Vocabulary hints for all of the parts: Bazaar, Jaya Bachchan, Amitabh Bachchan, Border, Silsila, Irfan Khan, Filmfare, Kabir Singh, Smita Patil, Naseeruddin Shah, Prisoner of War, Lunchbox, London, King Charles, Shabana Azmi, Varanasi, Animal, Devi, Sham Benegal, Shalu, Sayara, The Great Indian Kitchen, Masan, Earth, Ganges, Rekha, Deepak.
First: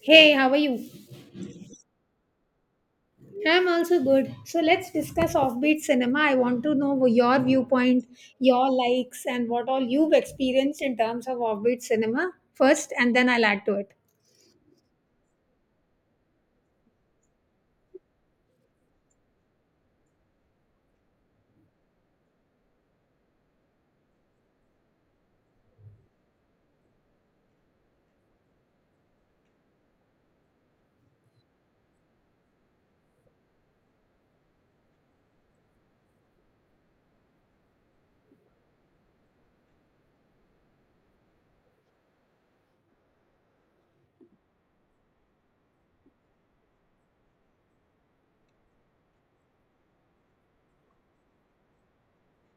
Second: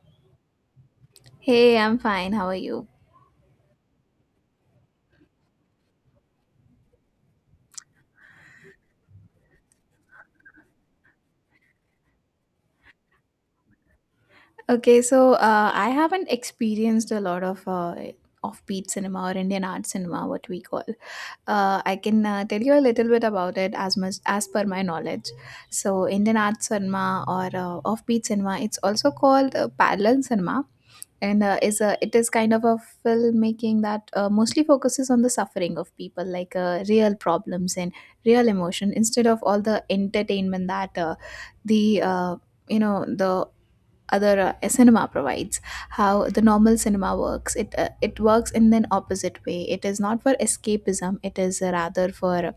Hey, how are you? Hey, I'm fine. How are you? I'm also good. So let's discuss offbeat cinema. I want to know your viewpoint, your likes, and what all you've experienced in terms of offbeat cinema first, and then I'll add to it. Okay, so I haven't experienced a lot of offbeat cinema or Indian art cinema, what we call. I can tell you a little bit about it as much as per my knowledge. So, Indian art cinema or offbeat cinema, it's also called parallel cinema. And is a it is kind of a filmmaking that mostly focuses on the suffering of people, like real problems and real emotion, instead of all the entertainment that the you know the other cinema provides. How the normal cinema works, it works in an opposite way. It is not for escapism, it is rather for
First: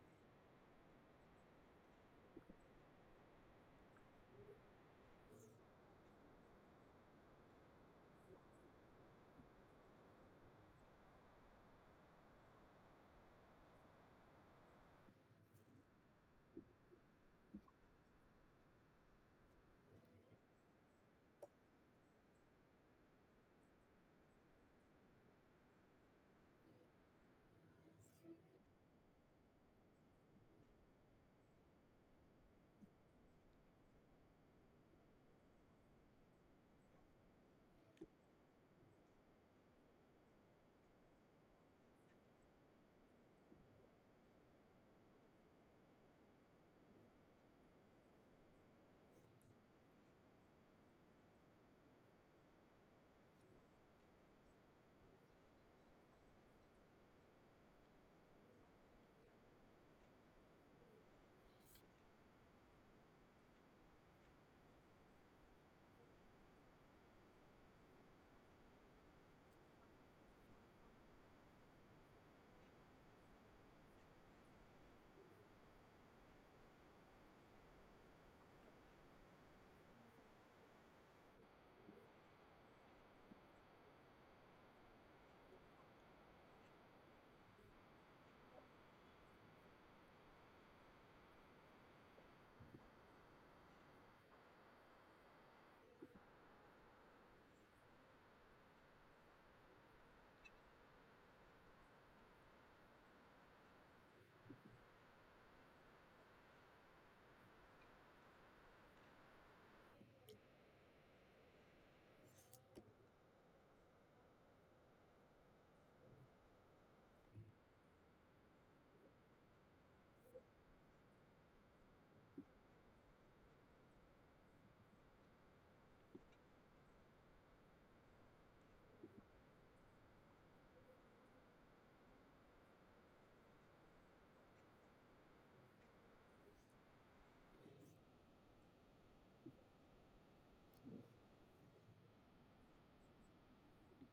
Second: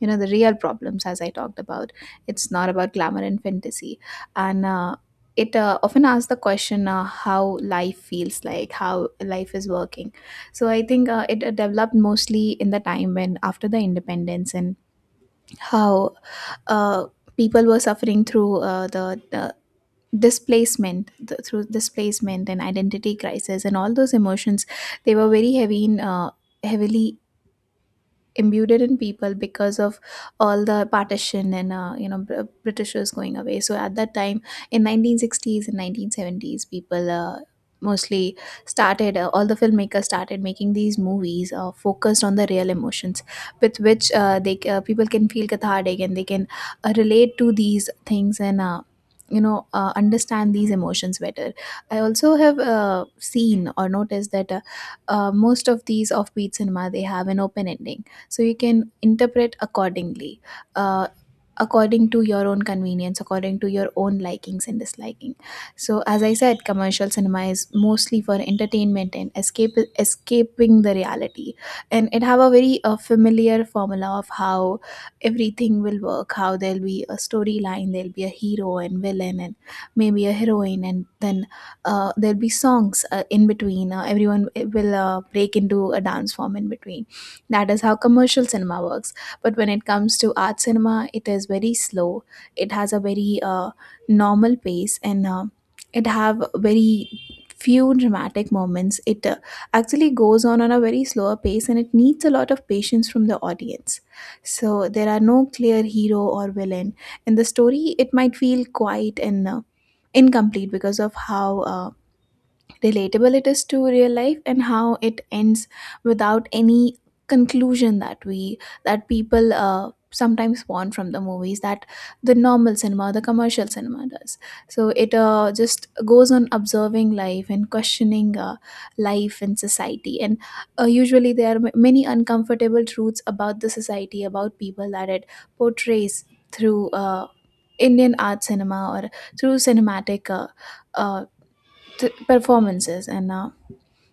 the real problems, as I talked about. It's not about glamour and fantasy, and it often asks the question, how life feels, like how life is working. So I think it developed mostly in the time when, after the independence, and how, uh, people were suffering through the displacement, through displacement and identity crisis, and all those emotions, they were very heavy in, heavily imbued in people because of all the partition, and britishers going away. So at that time, in 1960s and 1970s, people mostly started, all the filmmakers started making these movies, focused on the real emotions with which, they people can feel cathartic and they can relate to these things, and understand these emotions better. I also have seen or noticed that most of these offbeat cinema, they have an open ending, so you can interpret accordingly, uh, according to your own convenience, according to your own likings and disliking. So as I said, commercial cinema is mostly for entertainment and escape escaping the reality, and it have a very familiar formula of how everything will work. How there'll be a storyline, there'll be a hero and villain, and maybe a heroine, and then there'll be songs in between, everyone will break into a dance form in between. That is how commercial cinema works. But when it comes to art cinema, it is very slow. It has a very normal pace, and it have very few dramatic moments. It actually goes on a very slower pace, and it needs a lot of patience from the audience. So there are no clear hero or villain in the story. It might feel quiet and incomplete because of how uh, relatable it is to real life, and how it ends without any conclusion that we that people sometimes want from the movies, that the normal cinema, the commercial cinema, does. So it just goes on observing life and questioning life and society, and usually there are many uncomfortable truths about the society, about people, that it portrays through indian art cinema, or through cinematic uh, performances. And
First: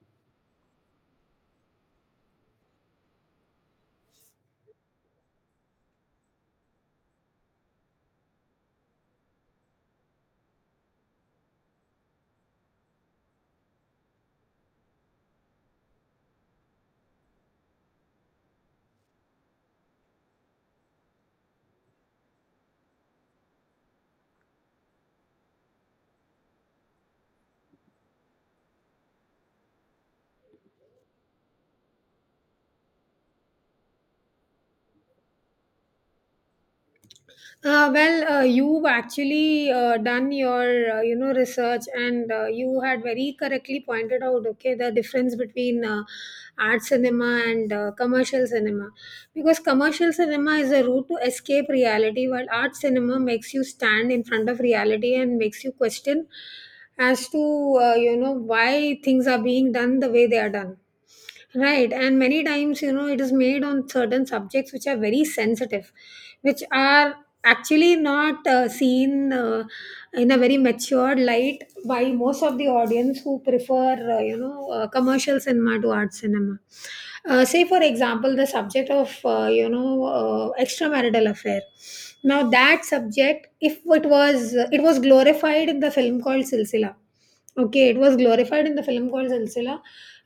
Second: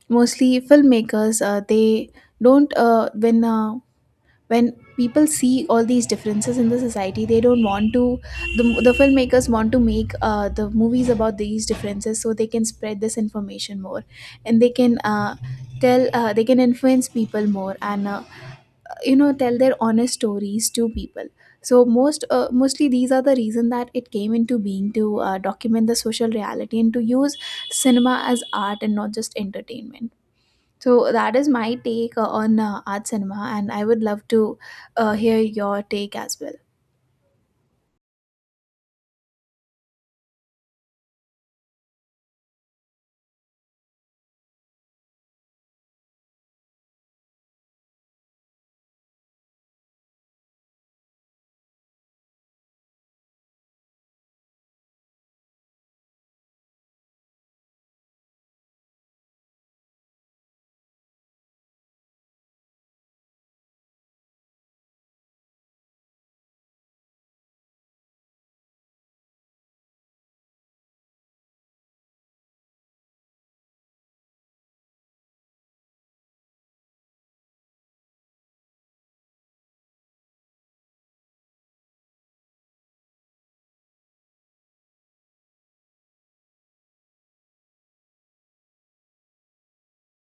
mostly filmmakers, they don't when people see all these differences in the society, they don't want to, the filmmakers want to make the movies about these differences, so they can spread this information more, and they can tell, they can influence people more, and tell their honest stories to people. So mostly these are the reason that it came into being, to document the social reality, and to use cinema as art and not just entertainment. So that is my take on art cinema, and I would love to hear your take as well. You've actually done your research, and you had very correctly pointed out, okay, the difference between art cinema and commercial cinema, because commercial cinema is a route to escape reality, while art cinema makes you stand in front of reality and makes you question as to why things are being done the way they are done. Right, and many times, you know, it is made on certain subjects which are very sensitive, which are actually not seen in a very matured light by most of the audience who prefer, commercial cinema to art cinema. Say, for example, the subject of, extramarital affair. Now, that subject, if it was, it was glorified in the film called Silsila. Okay, it was glorified in the film called Silsila,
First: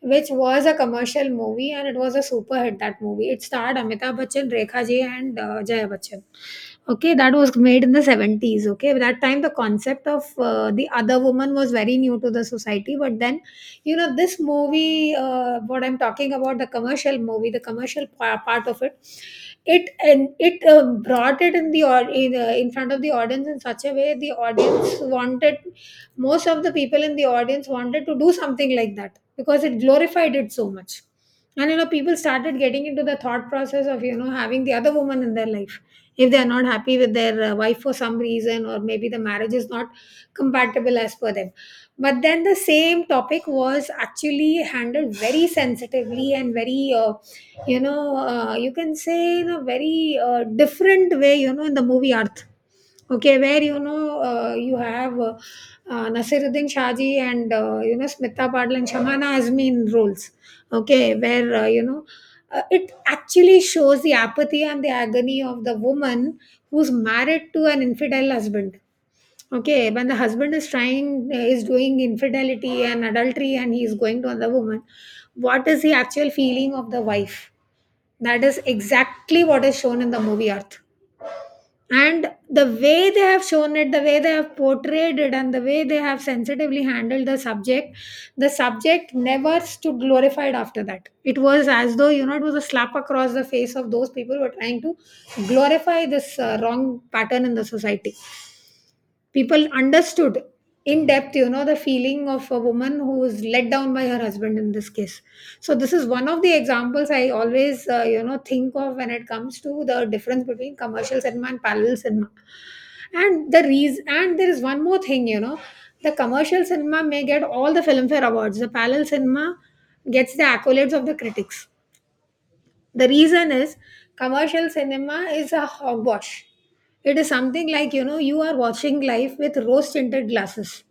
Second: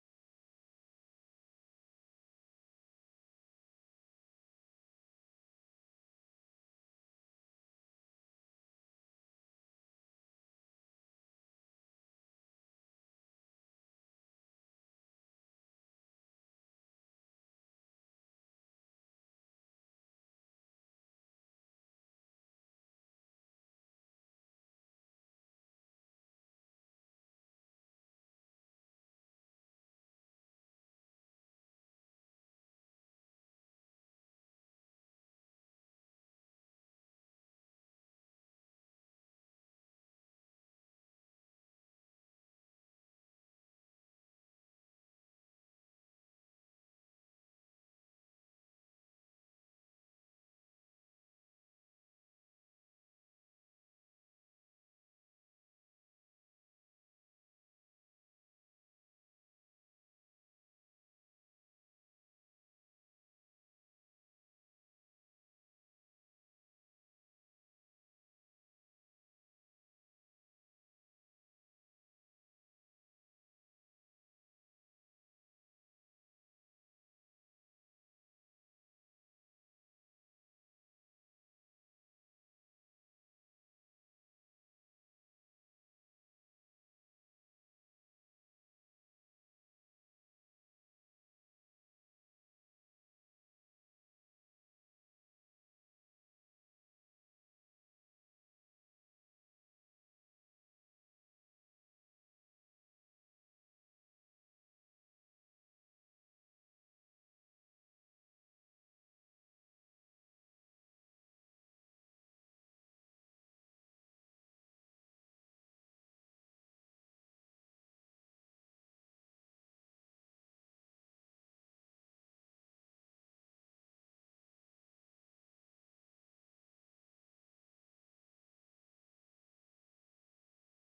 which was a commercial movie, and it was a super hit, that movie. It starred Amitabh Bachchan, Rekha Ji and Jaya Bachchan. Okay, that was made in the 70s. Okay, that time the concept of the other woman was very new to the society, but then, you know, this movie, what I'm talking about, the commercial movie, the commercial part of it, it and it brought it in the, or in front of the audience in such a way the audience wanted, most of the people in the audience wanted to do something like that, because it glorified it so much. And you know, people started getting into the thought process of, you know, having the other woman in their life if they are not happy with their wife for some reason, or maybe the marriage is not compatible as per them. But then the same topic was actually handled very sensitively and very, you can say, in a very different way, you know, in the movie Earth. Okay, where, you have, Nasiruddin Shaji and, Smita Padla and Shamana Azmi in roles. Okay, where, it actually shows the apathy and the agony of the woman who's married to an infidel husband. Okay, when the husband is trying, is doing infidelity and adultery, and he's going to another woman, what is the actual feeling of the wife? That is exactly what is shown in the movie Earth, and the way they have shown it, the way they have portrayed it, and the way they have sensitively handled the subject never stood glorified after that. It was as though, you know, it was a slap across the face of those people who are trying to glorify this wrong pattern in the society. People understood in depth, you know, the feeling of a woman who is let down by her husband in this case. So, this is one of the examples I always, think of when it comes to the difference between commercial cinema and parallel cinema. And the reason, and there is one more thing, you know, the commercial cinema may get all the Filmfare awards, the parallel cinema gets the accolades of the critics. The reason is, commercial cinema is a hogwash. It is something like, you know, you are watching life with rose tinted glasses.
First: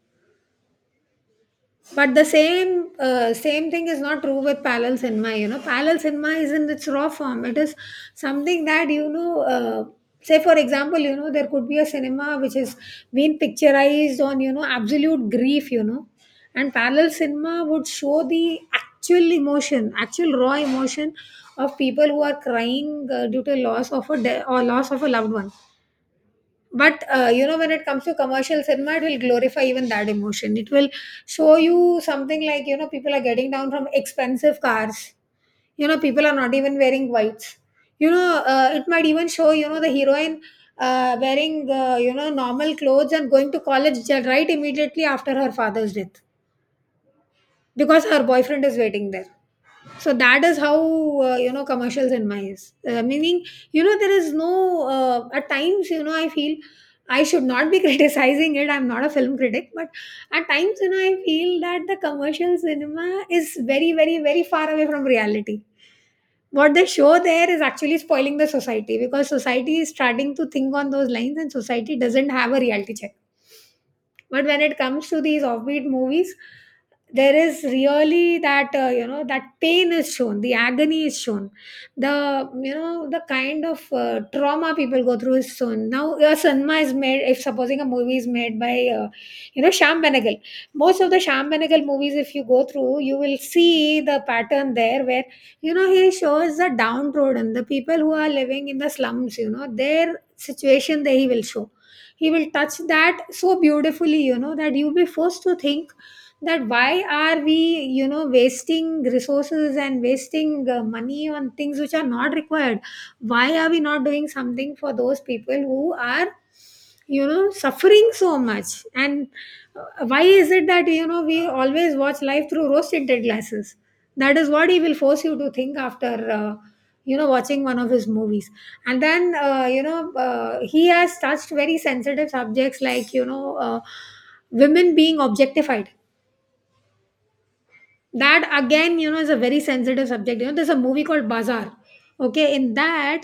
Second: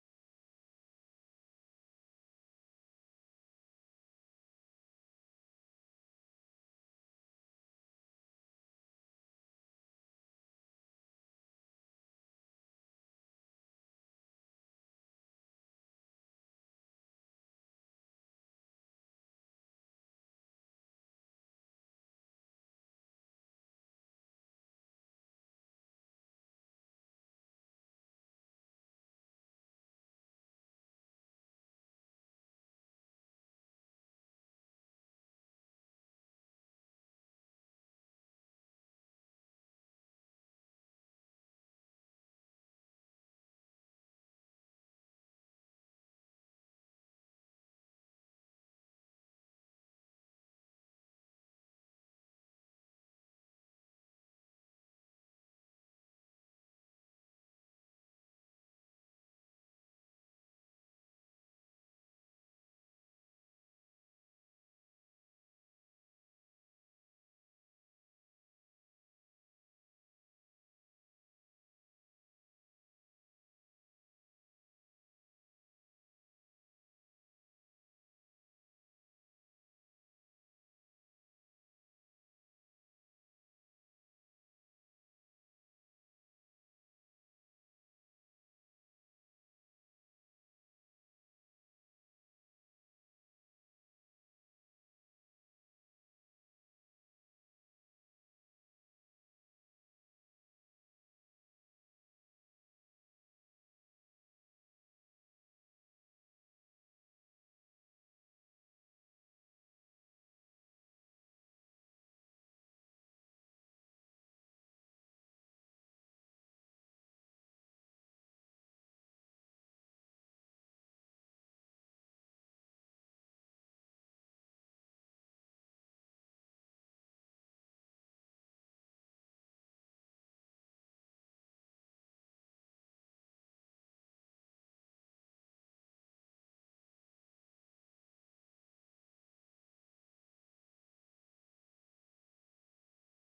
But the same, same thing is not true with parallel cinema. You know, parallel cinema is in its raw form. It is something that, say for example, you know, there could be a cinema which is being picturized on, you know, absolute grief, you know, and parallel cinema would show the actual emotion, actual raw emotion of people who are crying due to loss of a de- or loss of a loved one. But, you know, when it comes to commercial cinema, it will glorify even that emotion. It will show you something like, you know, people are getting down from expensive cars, you know, people are not even wearing whites. You know, it might even show, you know, the heroine wearing, normal clothes and going to college, right immediately after her father's death, because her boyfriend is waiting there. So that is how, you know, commercials, in my eyes, meaning, you know, there is no, at times, you know, I feel I should not be criticizing it, I'm not a film critic, but at times, you know, I feel that the commercial cinema is very, very, very far away from reality. What they show there is actually spoiling the society, because society is starting to think on those lines, and society doesn't have a reality check. But when it comes to these offbeat movies, there is really that, you know, that pain is shown, the agony is shown, the, you know, the kind of trauma people go through is shown. Now, a cinema is made, if supposing a movie is made by, you know, Sham Benegal, most of the Sham Benegal movies, if you go through, you will see the pattern there, where, you know, he shows the downtrodden, the people who are living in the slums, you know, their situation, that he will show, he will touch that so beautifully, you know, that you'll be forced to think that why are we, you know, wasting resources and wasting money on things which are not required. Why are we not doing something for those people who are, you know, suffering so much, and uh, why is it that, you know, we always watch life through rose tinted glasses? That is what he will force you to think after, you know, watching one of his movies. And then, he has touched very sensitive subjects like, women being objectified. That again, you know, is a very sensitive subject. You know, there's a movie called Bazaar. Okay, in that,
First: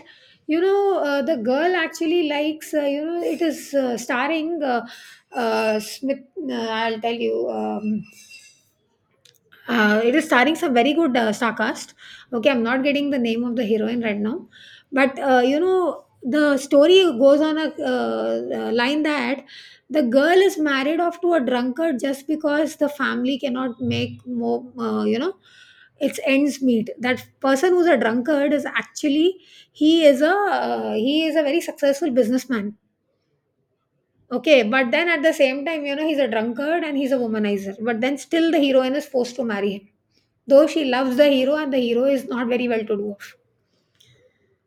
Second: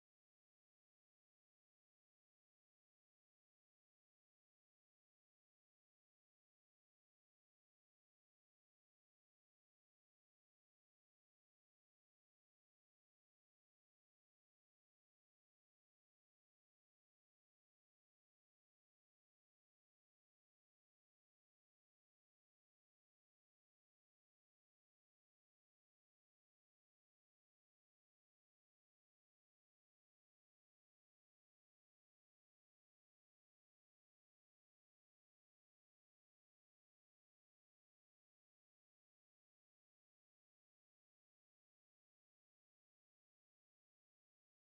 the girl actually likes, it is starring, Smith, I'll tell you, it is starring some very good star cast. Okay, I'm not getting the name of the heroine right now. But, you know, the story goes on a line that the girl is married off to a drunkard, just because the family cannot make more, its ends meet. That person who's a drunkard is actually, he is a very successful businessman. Okay, but then at the same time, you know, he's a drunkard and he's a womanizer. But then still the heroine is forced to marry him. Though she loves the hero, and the hero is not very well to do.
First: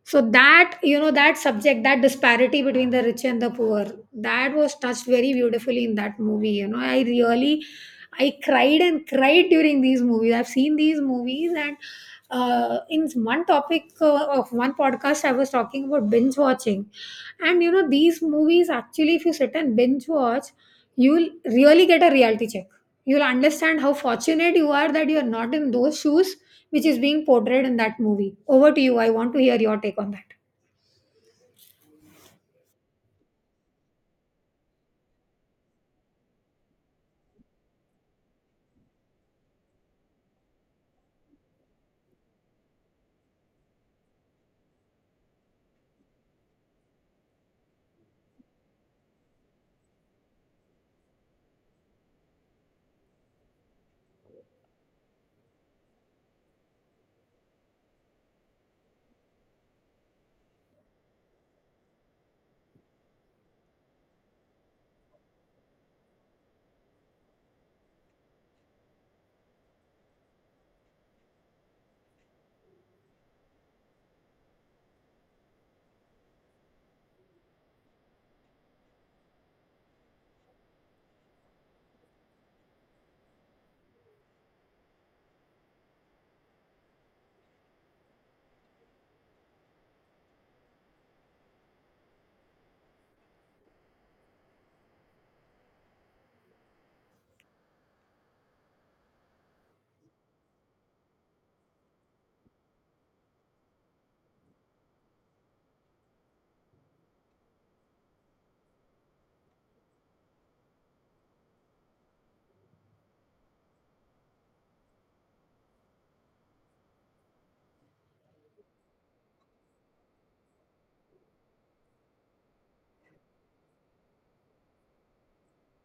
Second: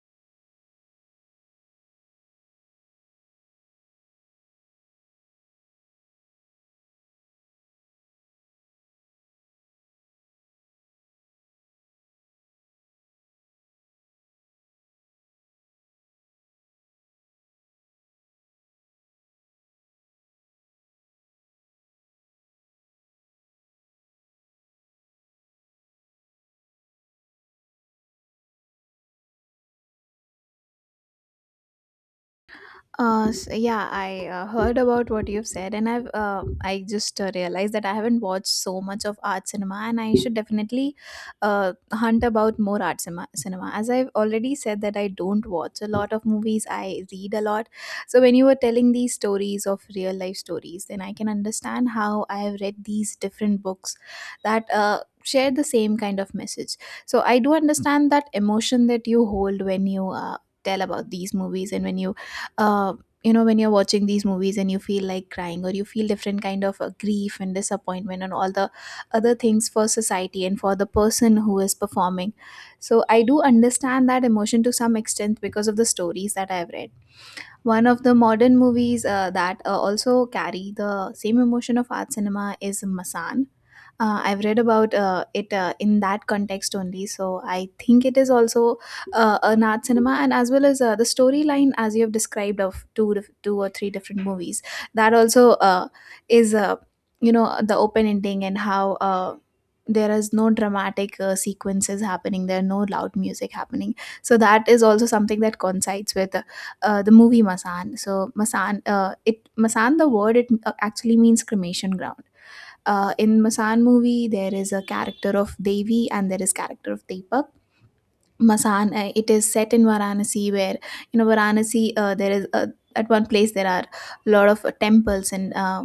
So that, you know, that subject, that disparity between the rich and the poor, that was touched very beautifully in that movie. You know, I really, I cried and cried during these movies. I've seen these movies, and in one topic of one podcast, I was talking about binge watching, and you know, these movies actually, if you sit and binge watch, you'll really get a reality check. You'll understand how fortunate you are that you are not in those shoes which is being portrayed in that movie. Over to you. I want to hear your take on that. S Yeah, I heard about what you've said, and I just realized that I haven't watched so much of art cinema, and I should definitely uh, hunt about more art cinema. As I've already said that I don't watch a lot of movies, I read a lot. So when you were telling these stories of real life stories, then I can understand how I have read these different books that share the same kind of message. So I do understand that emotion that you hold when you tell about these movies, and uh, when you're watching these movies and you feel like crying, or you feel different kind of grief and disappointment and all the other things for society and for the person who is performing. So I do understand that emotion to some extent because of the stories that I've read. One of the modern movies that also carry the same emotion of art cinema is Masan. I've read about it in that context only, so I think it is also an art cinema, and as well as the storyline as you have described of two or three different movies. That also is, the open ending, and how. There is no dramatic sequences happening, there are no loud music happening, so that is also something that coincides with the movie Masan. So Masan, it Masan, the word, it actually means cremation ground. In Masan movie, there is a character of Devi and there is character of Deepak. Masan, it is set in Varanasi, where you know Varanasi. There is At one place there are a lot of temples, and uh,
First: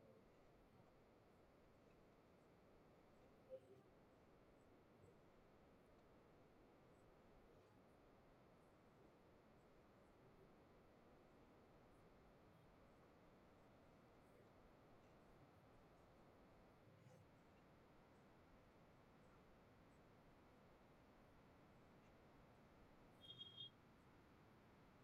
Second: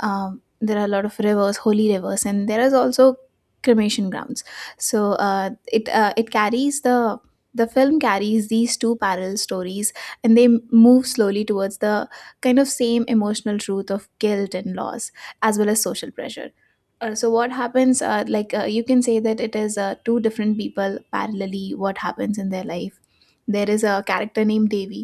um, there are a lot of rivers, holy rivers, and there is also cremation grounds. So it it carries the film carries these two parallel stories, and they move slowly towards the kind of same emotional truth of guilt and loss, as well as social pressure. So what happens, like you can say that it is two different people parallelly, what happens in their life. There is a character named Devi.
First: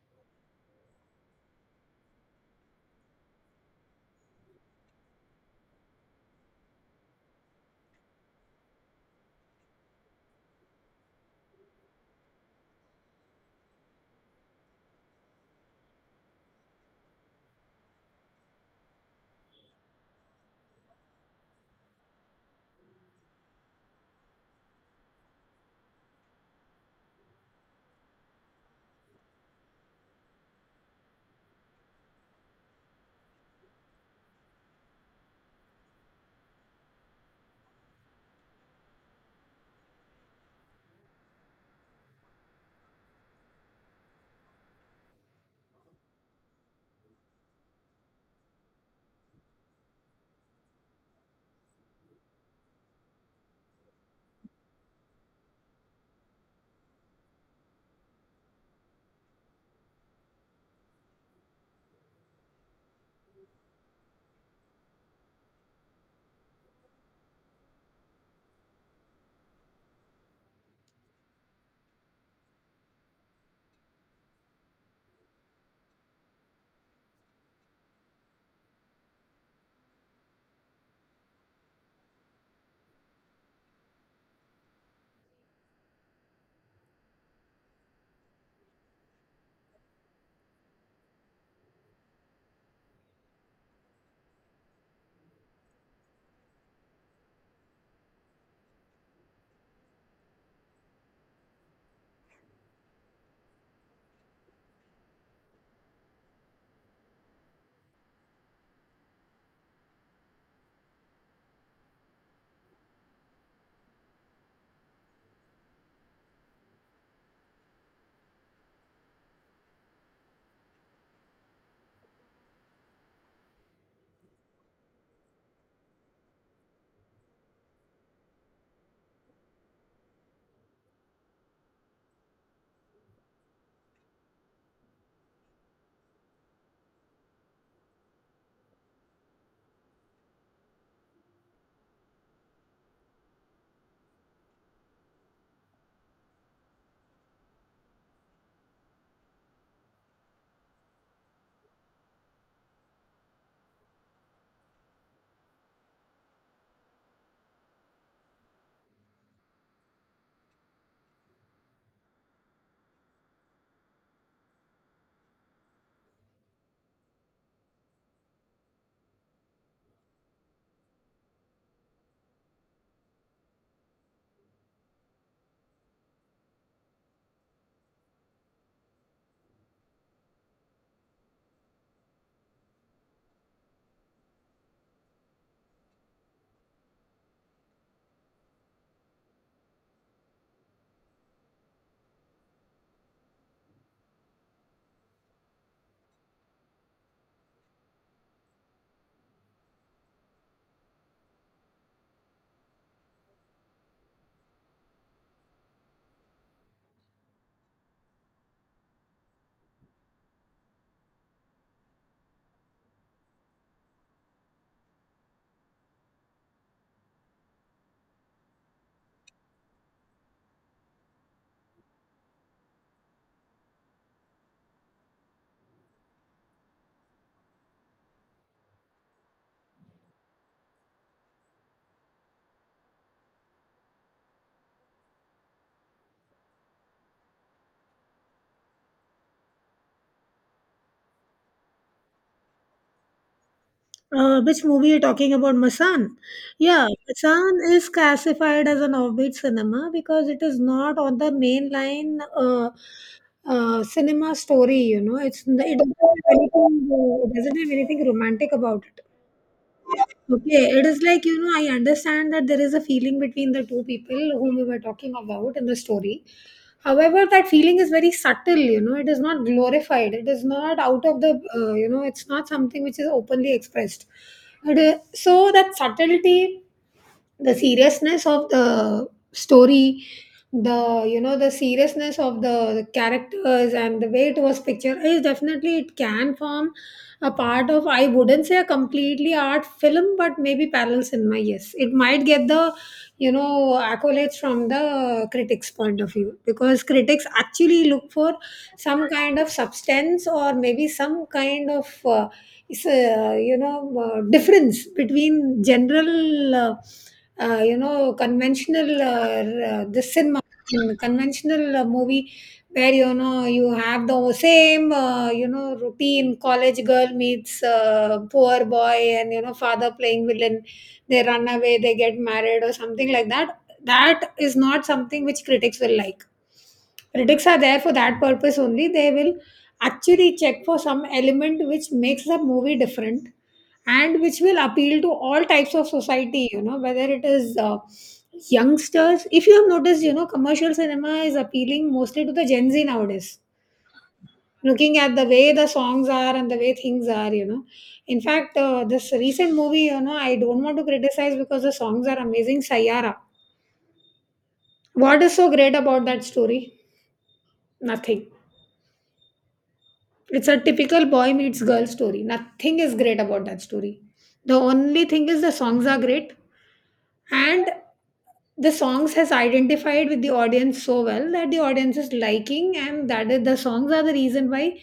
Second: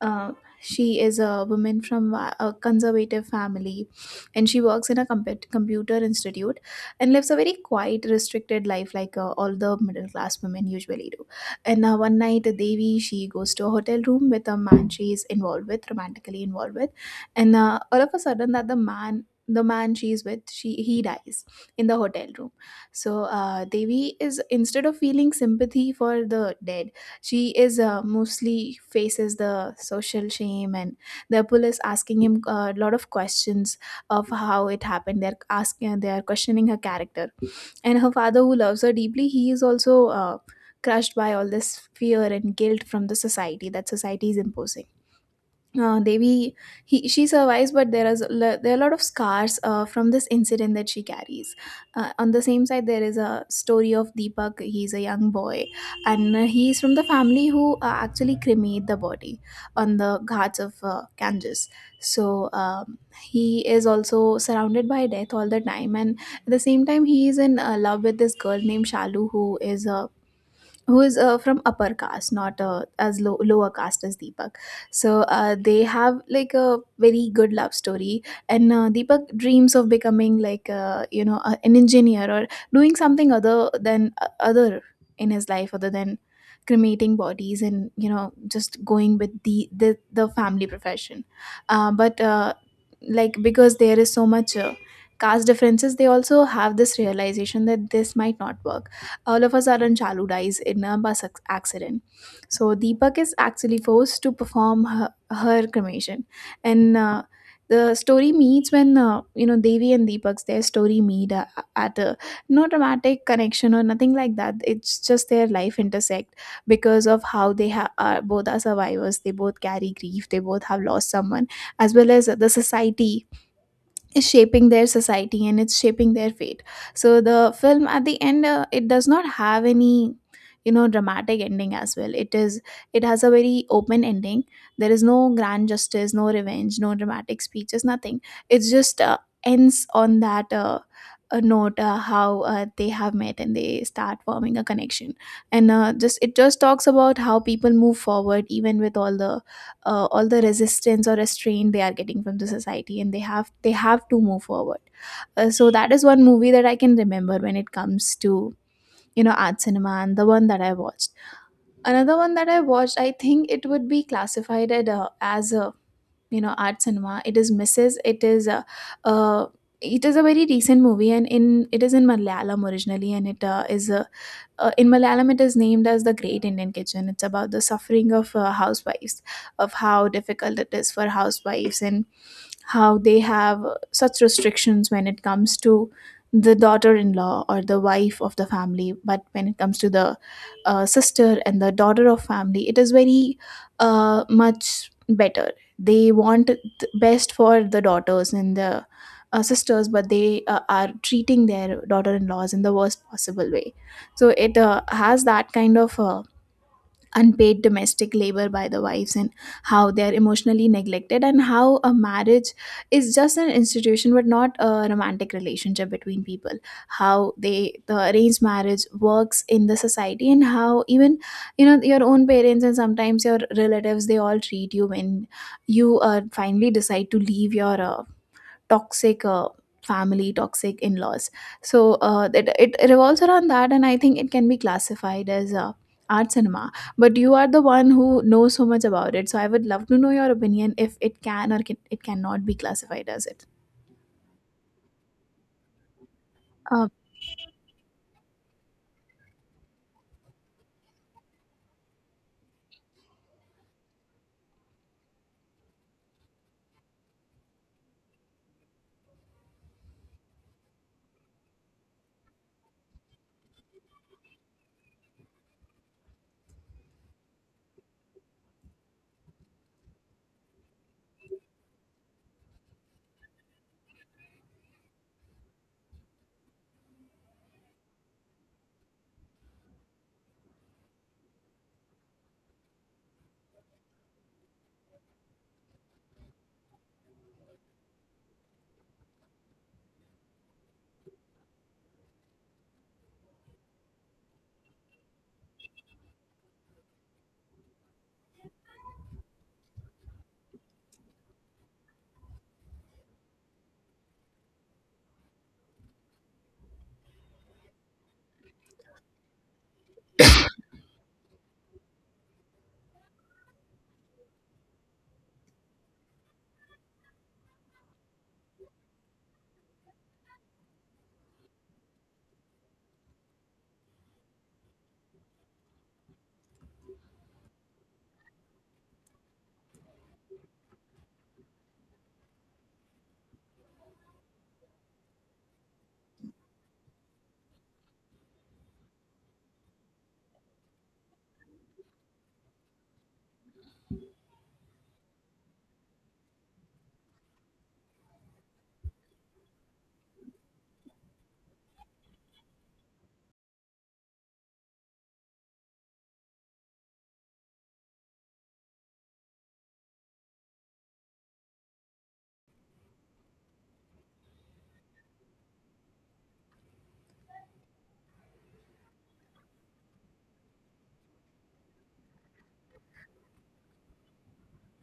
uh, she is a woman from a conservative family, and she works in a computer institute, and lives a very quiet, restricted life, like all the middle class women usually do. And one night, devi she goes to a hotel room with a man she is involved with, romantically involved with. And all of a sudden, that the man she's with, she he dies in the hotel room. So devi is instead of feeling sympathy for the dead, she is mostly faces the social shame, and the police asking him a lot of questions of how it happened. They're asking, they are questioning her character. And her father, who loves her deeply, he is also crushed by all this fear and guilt from the society that society is imposing. Devi, she survives, but there are a lot of scars from this incident that she carries. On the same side, there is a story of Deepak. He's a young boy, and he's from the family who actually cremate the body on the ghats of Ganges. So he is also surrounded by death all the time, and at the same time, he is in love with this girl named Shalu, who is from upper caste, not lower caste as Deepak. So they have like a very good love story. And Deepak dreams of becoming, like, an engineer, or doing something other than, other in his life, other than cremating bodies, and just going with the family profession. But like, because there is so much caste differences, they also have this realization that this might not work. All of a sudden, Chalu dies in a bus accident. So Deepak is actually forced to perform her cremation, and the story meets when Devi and Deepak's their story meet at a, no dramatic connection or nothing like that. It's just their life intersect, because of how they ha- are both are survivors. They both carry grief. They both have lost someone, as well as the society is shaping their society and it's shaping their fate. So the film at the end, it does not have any dramatic ending as well. It is, it has a very open ending. There is no grand justice, no revenge, no dramatic speeches, nothing. It just ends on that a note, how they have met and they start forming a connection. And just it just talks about how people move forward even with all the resistance or restraint they are getting from the society, and they have to move forward. So that is one movie that I can remember when it comes to art cinema and the one that I watched. Another one that I watched, I think it would be classified as a art cinema. It is Mrs. It is a, uh, it is a very recent movie, and in it is in Malayalam originally, and it is a, in Malayalam, it is named as The Great Indian Kitchen. It's about the suffering of housewives, of how difficult it is for housewives, and how they have such restrictions when it comes to the daughter-in-law or the wife of the family, but when it comes to the sister and the daughter of family, it is very much better. They want the best for the daughters and the sisters, but they are treating their daughter-in-laws in the worst possible way. So it has that kind of unpaid domestic labor by the wives, and how they are emotionally neglected, and how a marriage is just an institution but not a romantic relationship between people. How the arranged marriage works in the society, and how even your own parents and sometimes your relatives, they all treat you when you finally decide to leave your toxic family, toxic in-laws. So it revolves around that, and I think it can be classified as art cinema, but you are the one who knows so much about it, so I would love to know your opinion if it can or it cannot be classified as it. Which movie you're talking about, Masan? Yeah, uh, Masan is classified as an offbeat cinema because it is not on the mainline cinema story. You know, it's, it doesn't have anything. It doesn't have anything romantic about it. Okay, it is like, you know, I understand that there is a feeling between the two people whom we were talking about in the story. However, that feeling is very subtle, you know, it is not glorified, it is not out of the, it's not something which is openly expressed. It is, so, that subtlety, the seriousness of the story, the, you know, the seriousness of the characters, and the way it was picturized, definitely it can form a part of, I wouldn't say a completely art film, but maybe parallel cinema. Yes, it might get the, you know, accolades from the critics' point of view, because critics actually look for some kind of substance, or maybe some kind of, is a, you know, difference between general, conventional, this cinema, in conventional movie, where, you know, you have the same, routine. College girl meets poor boy, and, you know, father playing villain. They run away, they get married, or something like that. That is not something which critics will like. Critics are there for that purpose only. They will actually check for some element which makes the movie different and which will appeal to all types of society, whether it is youngsters. If you have noticed, commercial cinema is appealing mostly to the Gen Z nowadays, looking at the way the songs are and the way things are, in fact, this recent movie, I don't want to criticize, because the songs are amazing. Sayara what is so great about that story? Nothing. It's a typical boy meets girl story. Nothing is great about that story. The only thing is the songs are great. And the songs has identified with the audience so well that the audience is liking, and that is, the songs are the reason why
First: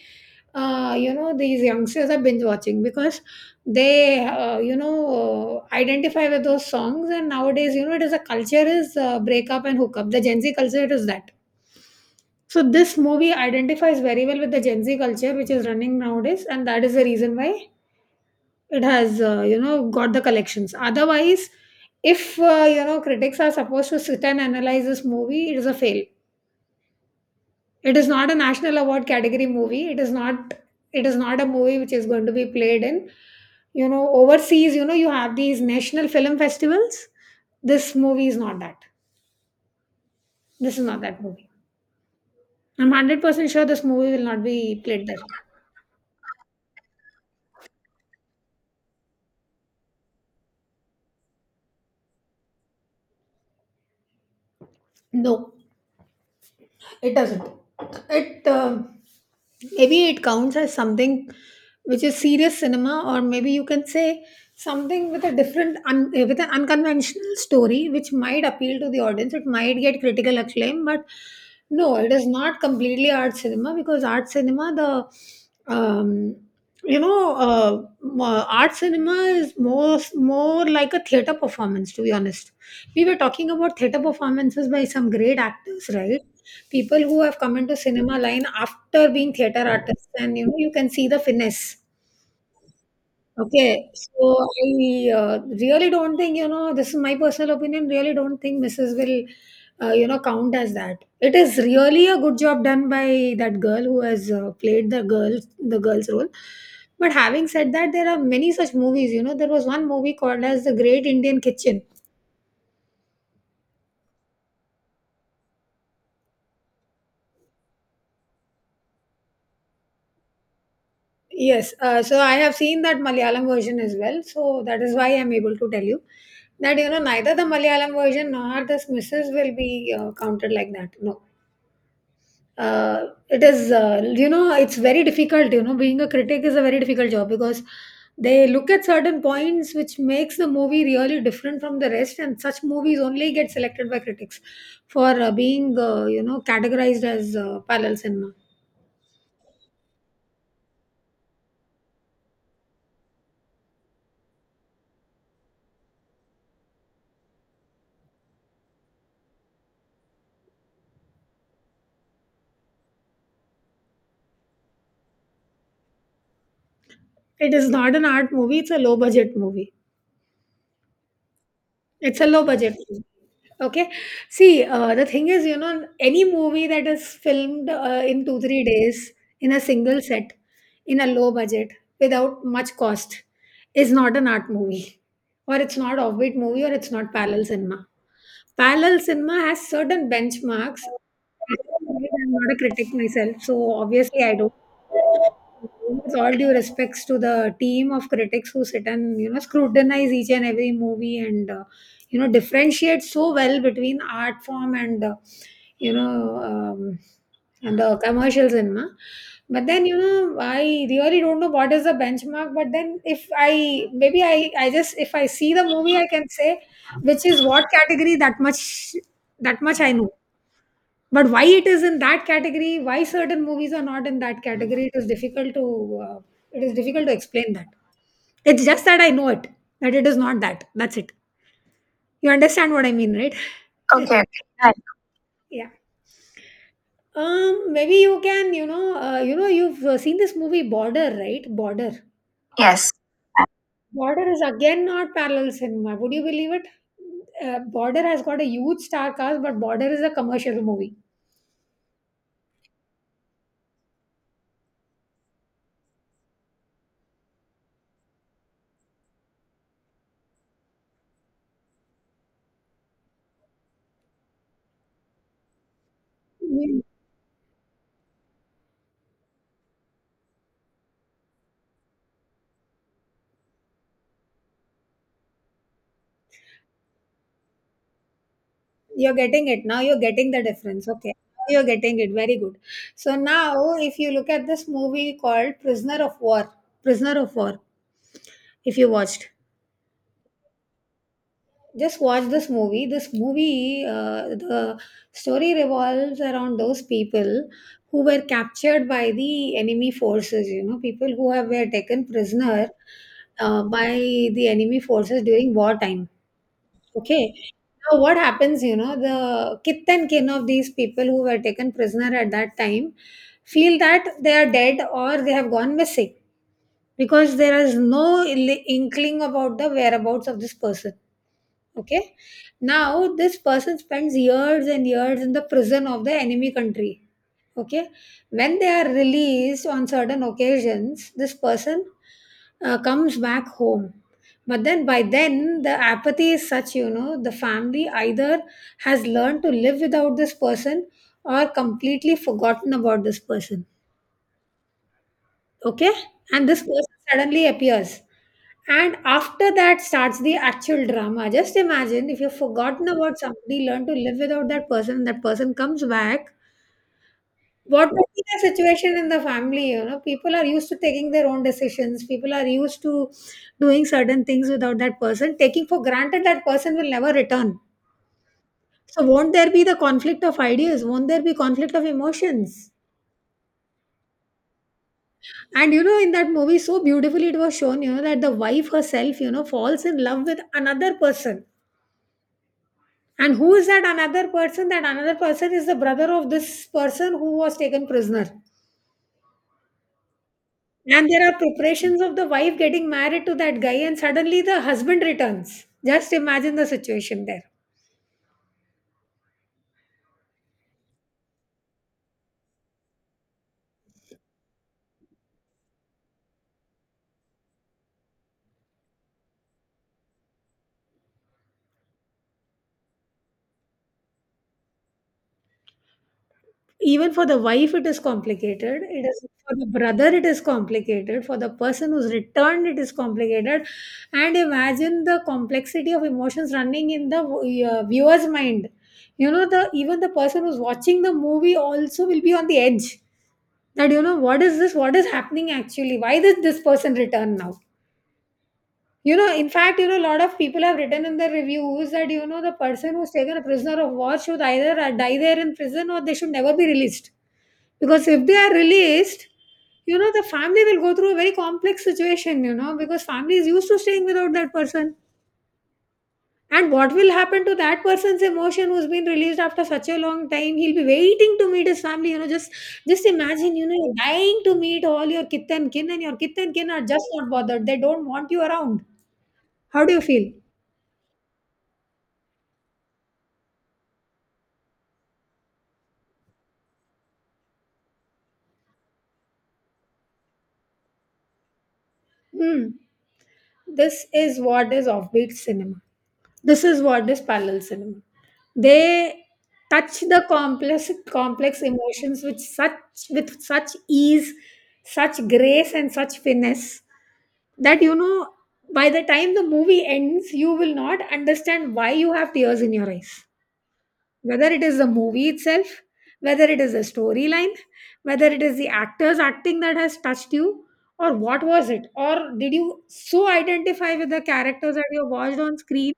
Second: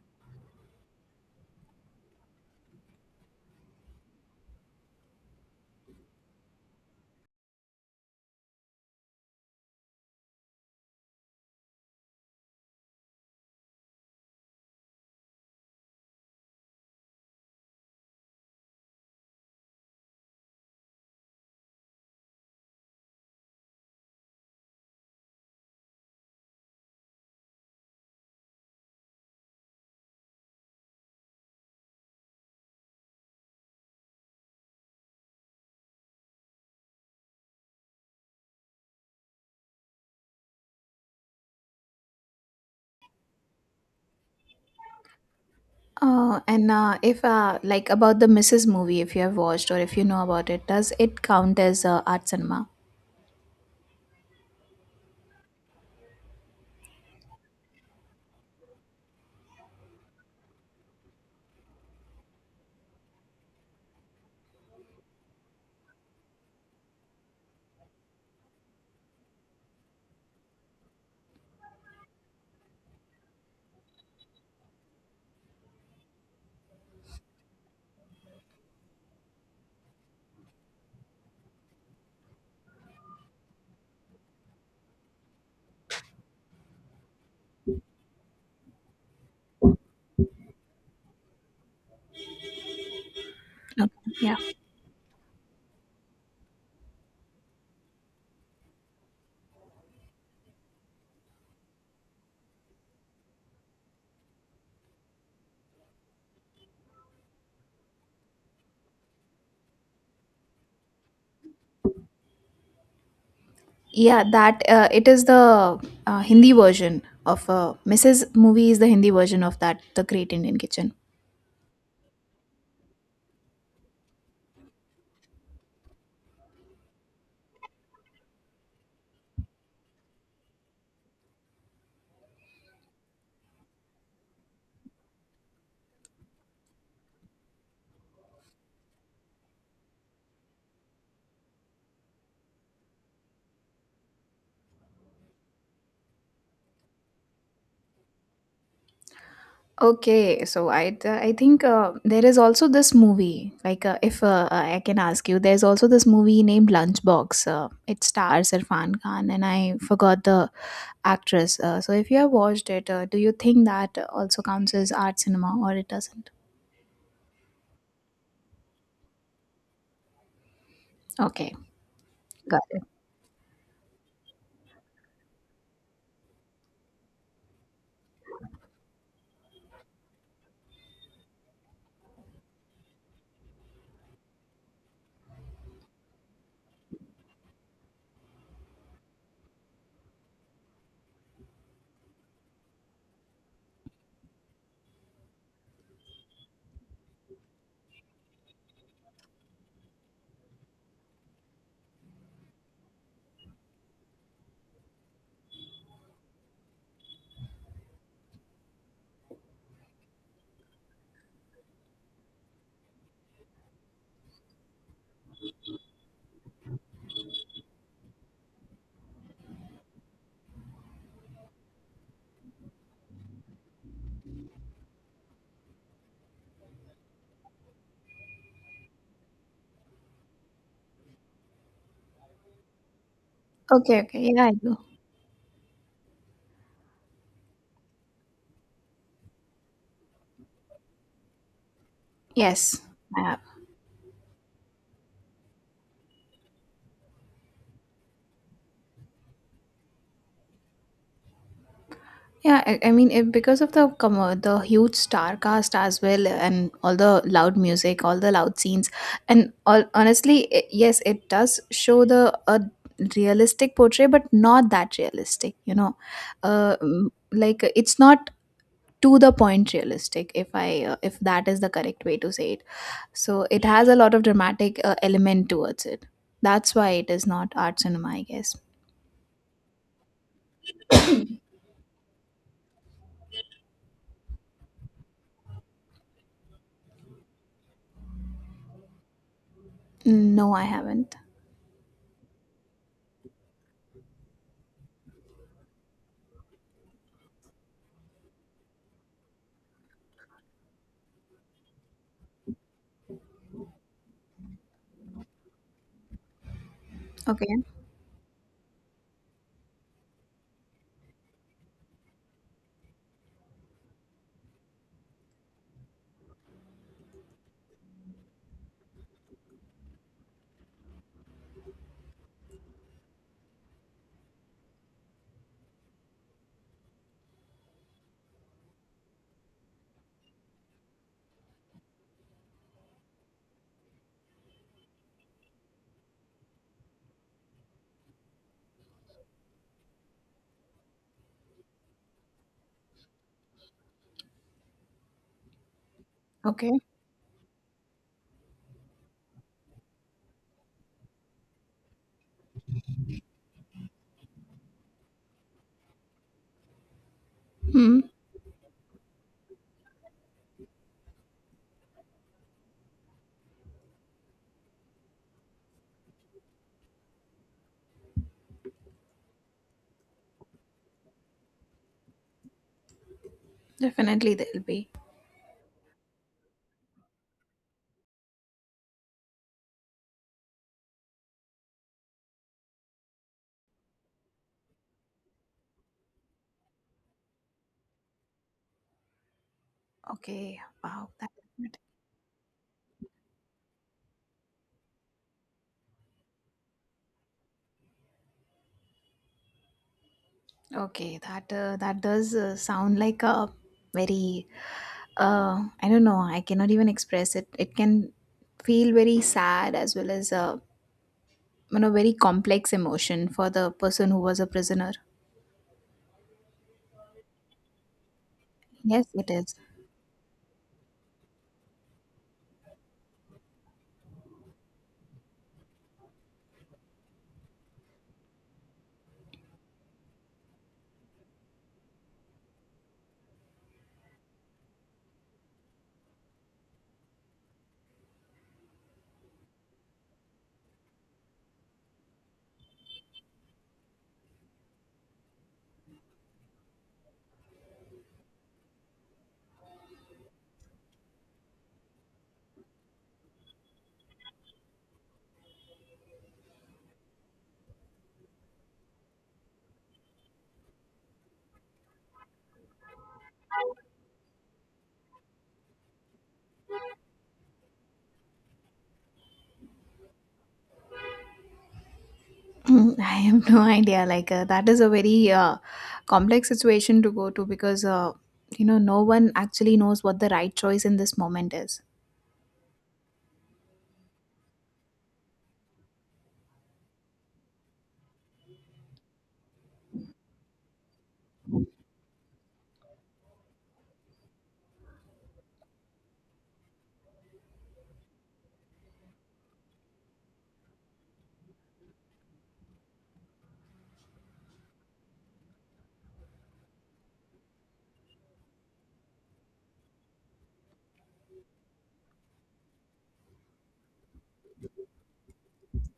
these youngsters are binge watching, because they, identify with those songs. And nowadays, it is a culture, is breakup and hookup. The Gen Z culture is that. So this movie identifies very well with the Gen Z culture which is running nowadays, and that is the reason why it has got the collections. Otherwise, if critics are supposed to sit and analyze this movie, it is a fail. It is not a national award category movie. It is not. It is not a movie which is going to be played in, overseas. You have these national film festivals. This movie is not that. This is not that movie. I'm 100% sure this movie will not be played there. uh, and uh, if like about the Mrs. movie, if you have watched or if you know about it, does it count as art cinema? No. It doesn't. It Maybe it counts as something which is serious cinema, or maybe you can say something with a different, with an unconventional story, which might appeal to the audience. It might get critical acclaim, but no, it is not completely art cinema, because art cinema, the art cinema is more like a theater performance. To be honest, we were talking about theater performances by some great actors, right? People who have come into cinema line after being theater artists, and you can see the finesse. Okay. Okay, so Yeah. I really don't think, this is my personal opinion, really don't think Mrs. will count as that. It is really a good job done by that girl who has played the girl, the girl's role. But having said that, there are many such movies. There was one movie called as The Great Indian Kitchen. Yeah, that it is the Hindi version of Mrs. movie is the Hindi version of that, The Great Indian Kitchen. Yes, so I have seen that Malayalam version as well. So that is why I'm able to tell you that, neither the Malayalam version nor the Misses will be counted like that. No, it is it's very difficult. You know, being a critic is a very difficult job, because they look at certain points which makes the movie really different from the rest, and such movies only get selected by critics for being categorized as parallel cinema. Okay, so I think there is also this movie. Like if I can ask you, there's also this movie named Lunchbox. It stars Irfan Khan, and I forgot the actress. So if you have watched it, do you think that also counts as art cinema, or it doesn't? It is not an art movie; it's a low budget movie. Okay, It's a low got budget it. film. Okay. See, the thing is, any movie that is filmed in 2, 3 days, in a single set, in a low budget, without much cost, is not an art movie. Or it's not offbeat movie, or it's not parallel cinema. Parallel cinema has certain benchmarks. I'm not a critic myself, so obviously I don't, with all due respects to the team of critics who sit and scrutinize each and every movie, and differentiate so well between art form and you know um, and the commercial cinema. But then, I really don't know what is the benchmark. But then, if I, maybe I just, if I see the movie, I can say which is what category. That much I know. But why it is in that category, why certain movies are not in that category, it is difficult to uh, it is difficult to explain that. It's just that I know it, that it is not that. That's it. You understand what I mean, right? Okay, okay, Okay. yeah, I Right. do. Yeah. Maybe you can, you've seen this movie Border, right? Border. Yes, Yes. I. Border is again not parallel cinema, would you believe it? Border has got a huge star cast, but Border is a commercial movie. Yeah, I mean, because of the the huge star cast as well, and all the loud music, all the loud scenes, and all honestly, it, yes, it does show the a realistic portray, but not that realistic. You know, Mm. Like it's not to the point realistic, if I if that is the correct way to say it. So it has a lot of dramatic element towards it. That's why it is not art cinema, I guess. You're getting it now. You're getting the difference. Okay. Now you're getting it. Very good. So now, if you look at this movie called Prisoner of War, Prisoner of War, if you watched No, I haven't. just watch this movie. This movie, the story revolves around those people who were captured by the enemy forces. People who have, were taken prisoner by the enemy forces during wartime. Okay. Okay, Now what happens, the kith and kin of these people who were taken prisoner at that time feel that they are dead or they have gone missing, because there is no inkling about the whereabouts of this person. Okay. Now, this person spends years and years in the prison of the enemy country. Okay. When they are released on certain occasions, this person comes back home. But then, by then, the apathy is such, you know, the family either has learned to live without this person, or completely forgotten about this person. Okay. And this okay. person suddenly appears, and after that starts the actual drama. Just imagine, if you've forgotten about somebody, learn to live without that person, and that person comes back, what would Hmm. be the situation in the family? You know, people are used to taking their own decisions, people are used to doing certain things without that person, taking for granted that person will never return. So won't there be the conflict of ideas? Won't there be conflict of emotions? Definitely there'll be. And you know, in that movie, so beautifully it was shown, you know, that the wife herself, you know, falls in love with another person. And who is that another person? That another person is the brother of this person who was taken prisoner. Okay, wow. And there That, are preparations of the wife getting married to that guy, and suddenly the husband returns. Just imagine the situation there. okay, that that does sound like a very. Uh, I don't know, I cannot even express it. It can feel very sad, as well as a very complex emotion for the person who was a prisoner. Even for the wife, it is complicated. Yes, It is, it is. for the brother, it is complicated. For the person who's returned, it is complicated. And imagine the complexity of emotions running in the viewer's mind. The even the person who's watching the movie also will be on the edge. That, you know, what is this? What is happening actually? Why did this person return now? You know, in fact, you know, a lot of people have written in the reviews that, the person who's taken a prisoner of war should either die there in prison, or they should never be released, because if they are released, you know, the family will go through a very complex situation, you know, because family is used to staying without that person. And what will happen to that person's emotion who's been released after such a long time? He'll be waiting to meet his family, you know, just imagine, you know, you're dying to meet all your kith and kin, and your kith and kin are just not bothered. They don't want you around. How do you feel? Mm, I have no idea. Like that is a very complex situation to go to, because no one actually knows what the right choice in this moment is. Hmm. This is what is offbeat cinema. This is what is parallel cinema. They touch the complex, complex emotions with such, with such ease, such grace, and such finesse, that by the time the movie ends, you will not understand why you have tears in your eyes. Whether it is the movie itself, whether it is the storyline, whether it is the actors acting that has touched you, or what was it? Or did you so identify with the characters that you watched on screen,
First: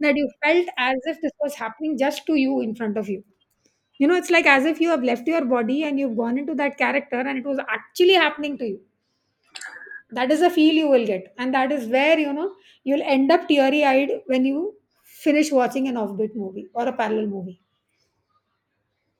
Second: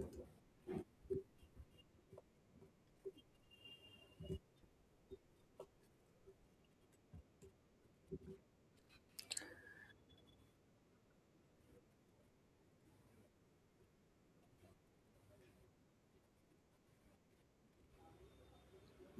that you felt as if this was happening just to you, in front of you? You know, it's like as if you have left your body and you've gone into that character and it was actually happening to you. That is the feel you will get. And that is where, you know, you'll end up teary eyed when you finish watching an offbeat movie or a parallel movie.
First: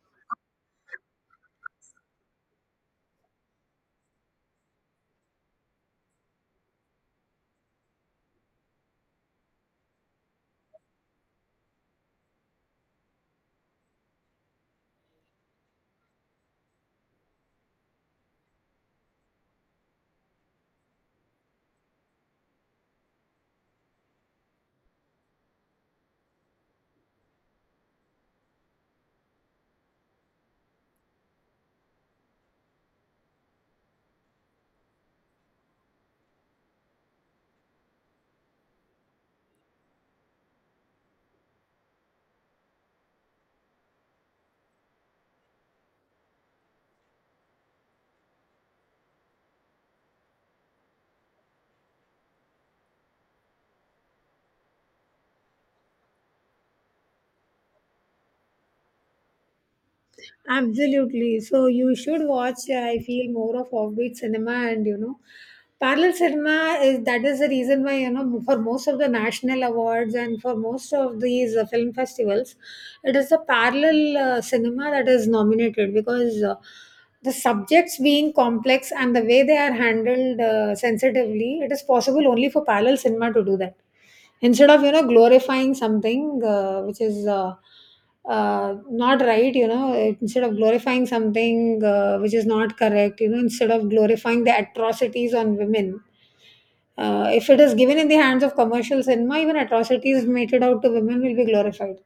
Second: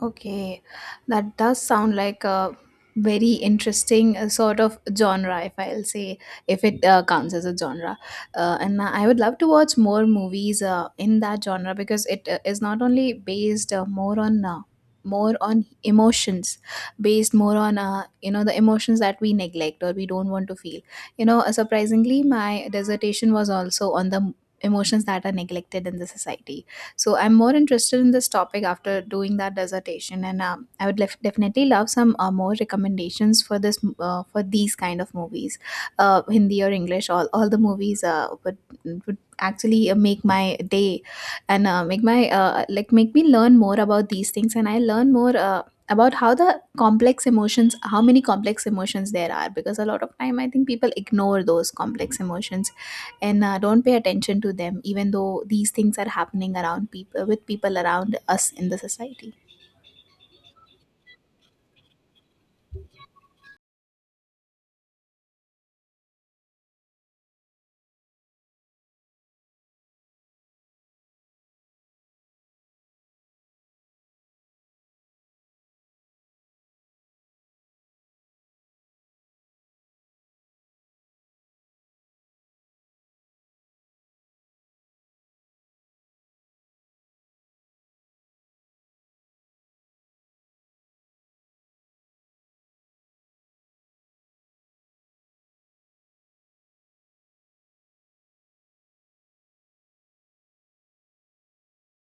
Okay, that does sound like a very interesting sort of genre, if I'll say, if it counts as a genre. And I would love to watch more movies in that genre, because it is not only based more on. More on emotions, based more on the emotions that we neglect or we don't want to feel. Surprisingly, my dissertation was also on the emotions that are neglected in the society, so I'm more interested in this topic after doing that dissertation. And I would definitely love some more recommendations for this for these kind of movies, Hindi or English. All the movies would actually make my day, and make my like make me learn more about these things, and I learn more. About how the complex emotions, how many complex emotions there are, because a lot of time I think people ignore those complex emotions and don't pay attention to them, even though these things are happening around people, with people around us in the society. Absolutely. So you should watch, I feel, more of offbeat cinema. And you know, parallel cinema is that is the reason why, for most of the national awards and for most of these film festivals, it is a parallel cinema that is nominated, because the subjects being complex and the way they are handled sensitively, it is possible only for parallel cinema to do that. Instead of glorifying something which is not right, you know, instead of glorifying something which is not correct, you know, instead of glorifying the atrocities on women, if it is given in the hands of commercial cinema, even atrocities meted out to women will be glorified,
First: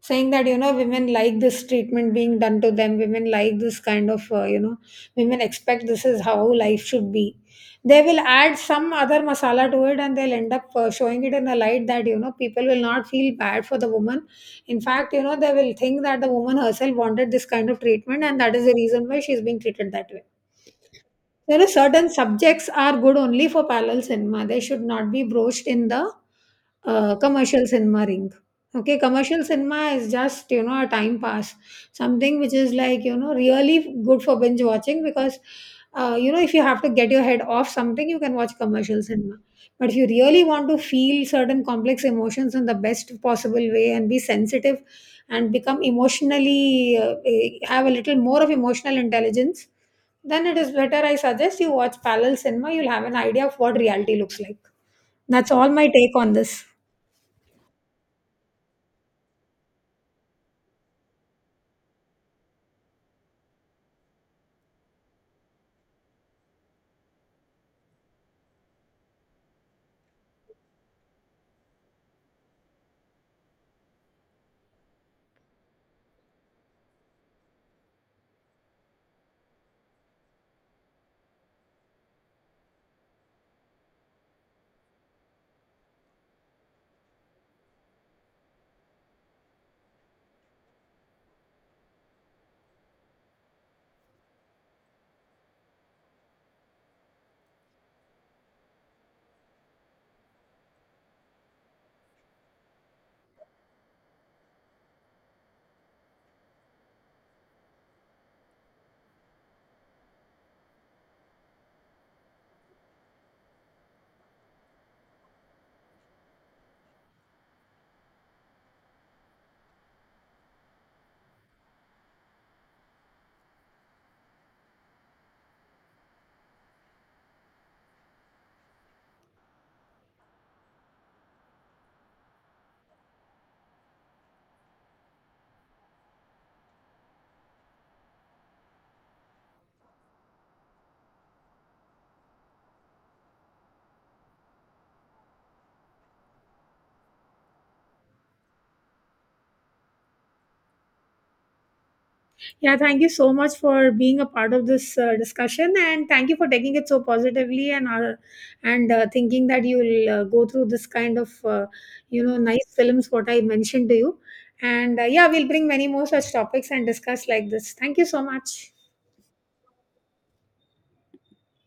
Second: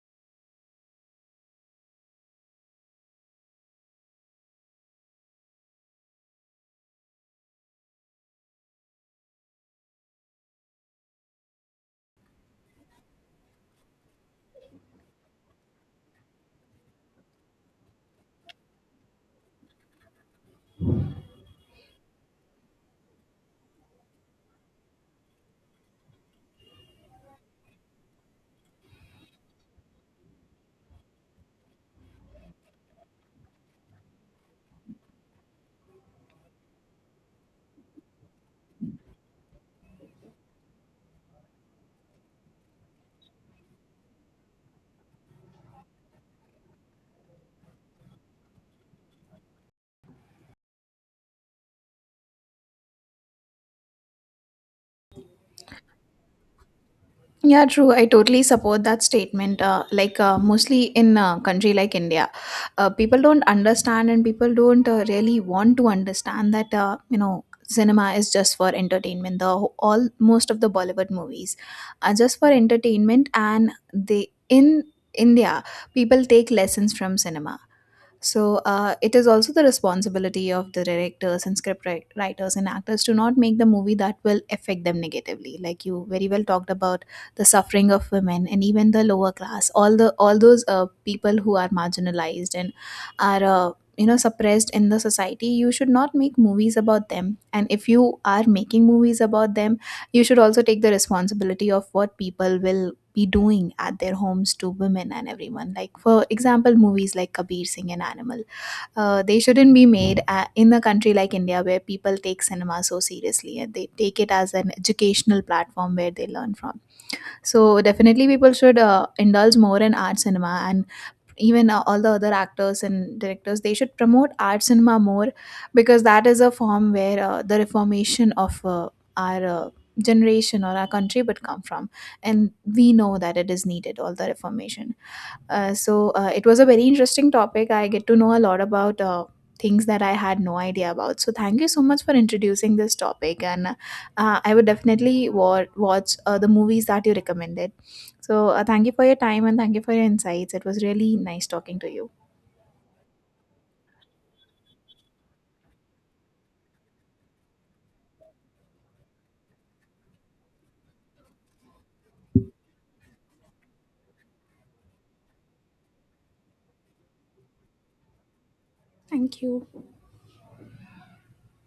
saying that women like this treatment being done to them, women like this kind of women expect this is how life should be. They will add some other masala to it, and they'll end up showing it in a light that, people will not feel bad for the woman. In fact, they will think that the woman herself wanted this kind of treatment, and that is the reason why she's being treated that way. There are certain subjects are good only for parallel cinema. They should not be broached in the commercial cinema ring. Okay, commercial cinema is just, a time pass, something which is like, really good for binge watching, because if you have to get your head off something, you can watch commercial cinema. But if you really want to feel certain complex emotions in the best possible way and be sensitive, and become emotionally have a little more of emotional intelligence, then it is better, I suggest you watch parallel cinema. You'll have an idea of what reality looks like. That's all, my take on this. Yeah, true, I totally support that statement. Mostly in a country like India, people don't understand, and people don't really want to understand that, cinema is just for entertainment. The all, most of the Bollywood movies are just for entertainment, and they, in India, people take lessons from cinema. So it is also the responsibility of the directors and script writers and actors to not make the movie that will affect them negatively. Like you very well talked about the suffering of women, and even the lower class, all those people who are marginalized and are, suppressed in the society. You should not make movies about them. And if you are making movies about them, you should also take the responsibility of what people will be doing at their homes to women and everyone, like, for example, movies like Kabir Singh and Animal, they shouldn't be made in a country like India where people take cinema so seriously and they take it as an educational platform where they learn from. So definitely people should indulge more in art cinema, and even all the other actors and directors, they should promote art cinema more, because that is a form where the reformation of our generation or our country would come from. And we know that it is needed, all the reformation. It was a very interesting topic. I get to know a lot about things that I had no idea about. So thank you so much for introducing this topic, and I would definitely watch the movies that you recommended. So thank you for your time, and thank you for your insights. It was really nice talking to you. Yeah, thank you so much for being a part of this discussion, and thank you for taking it so positively, and thinking that you'll go through this kind of nice films what I mentioned to you. And yeah, we'll bring many more such topics and discuss like this. Thank you so much. Thank you.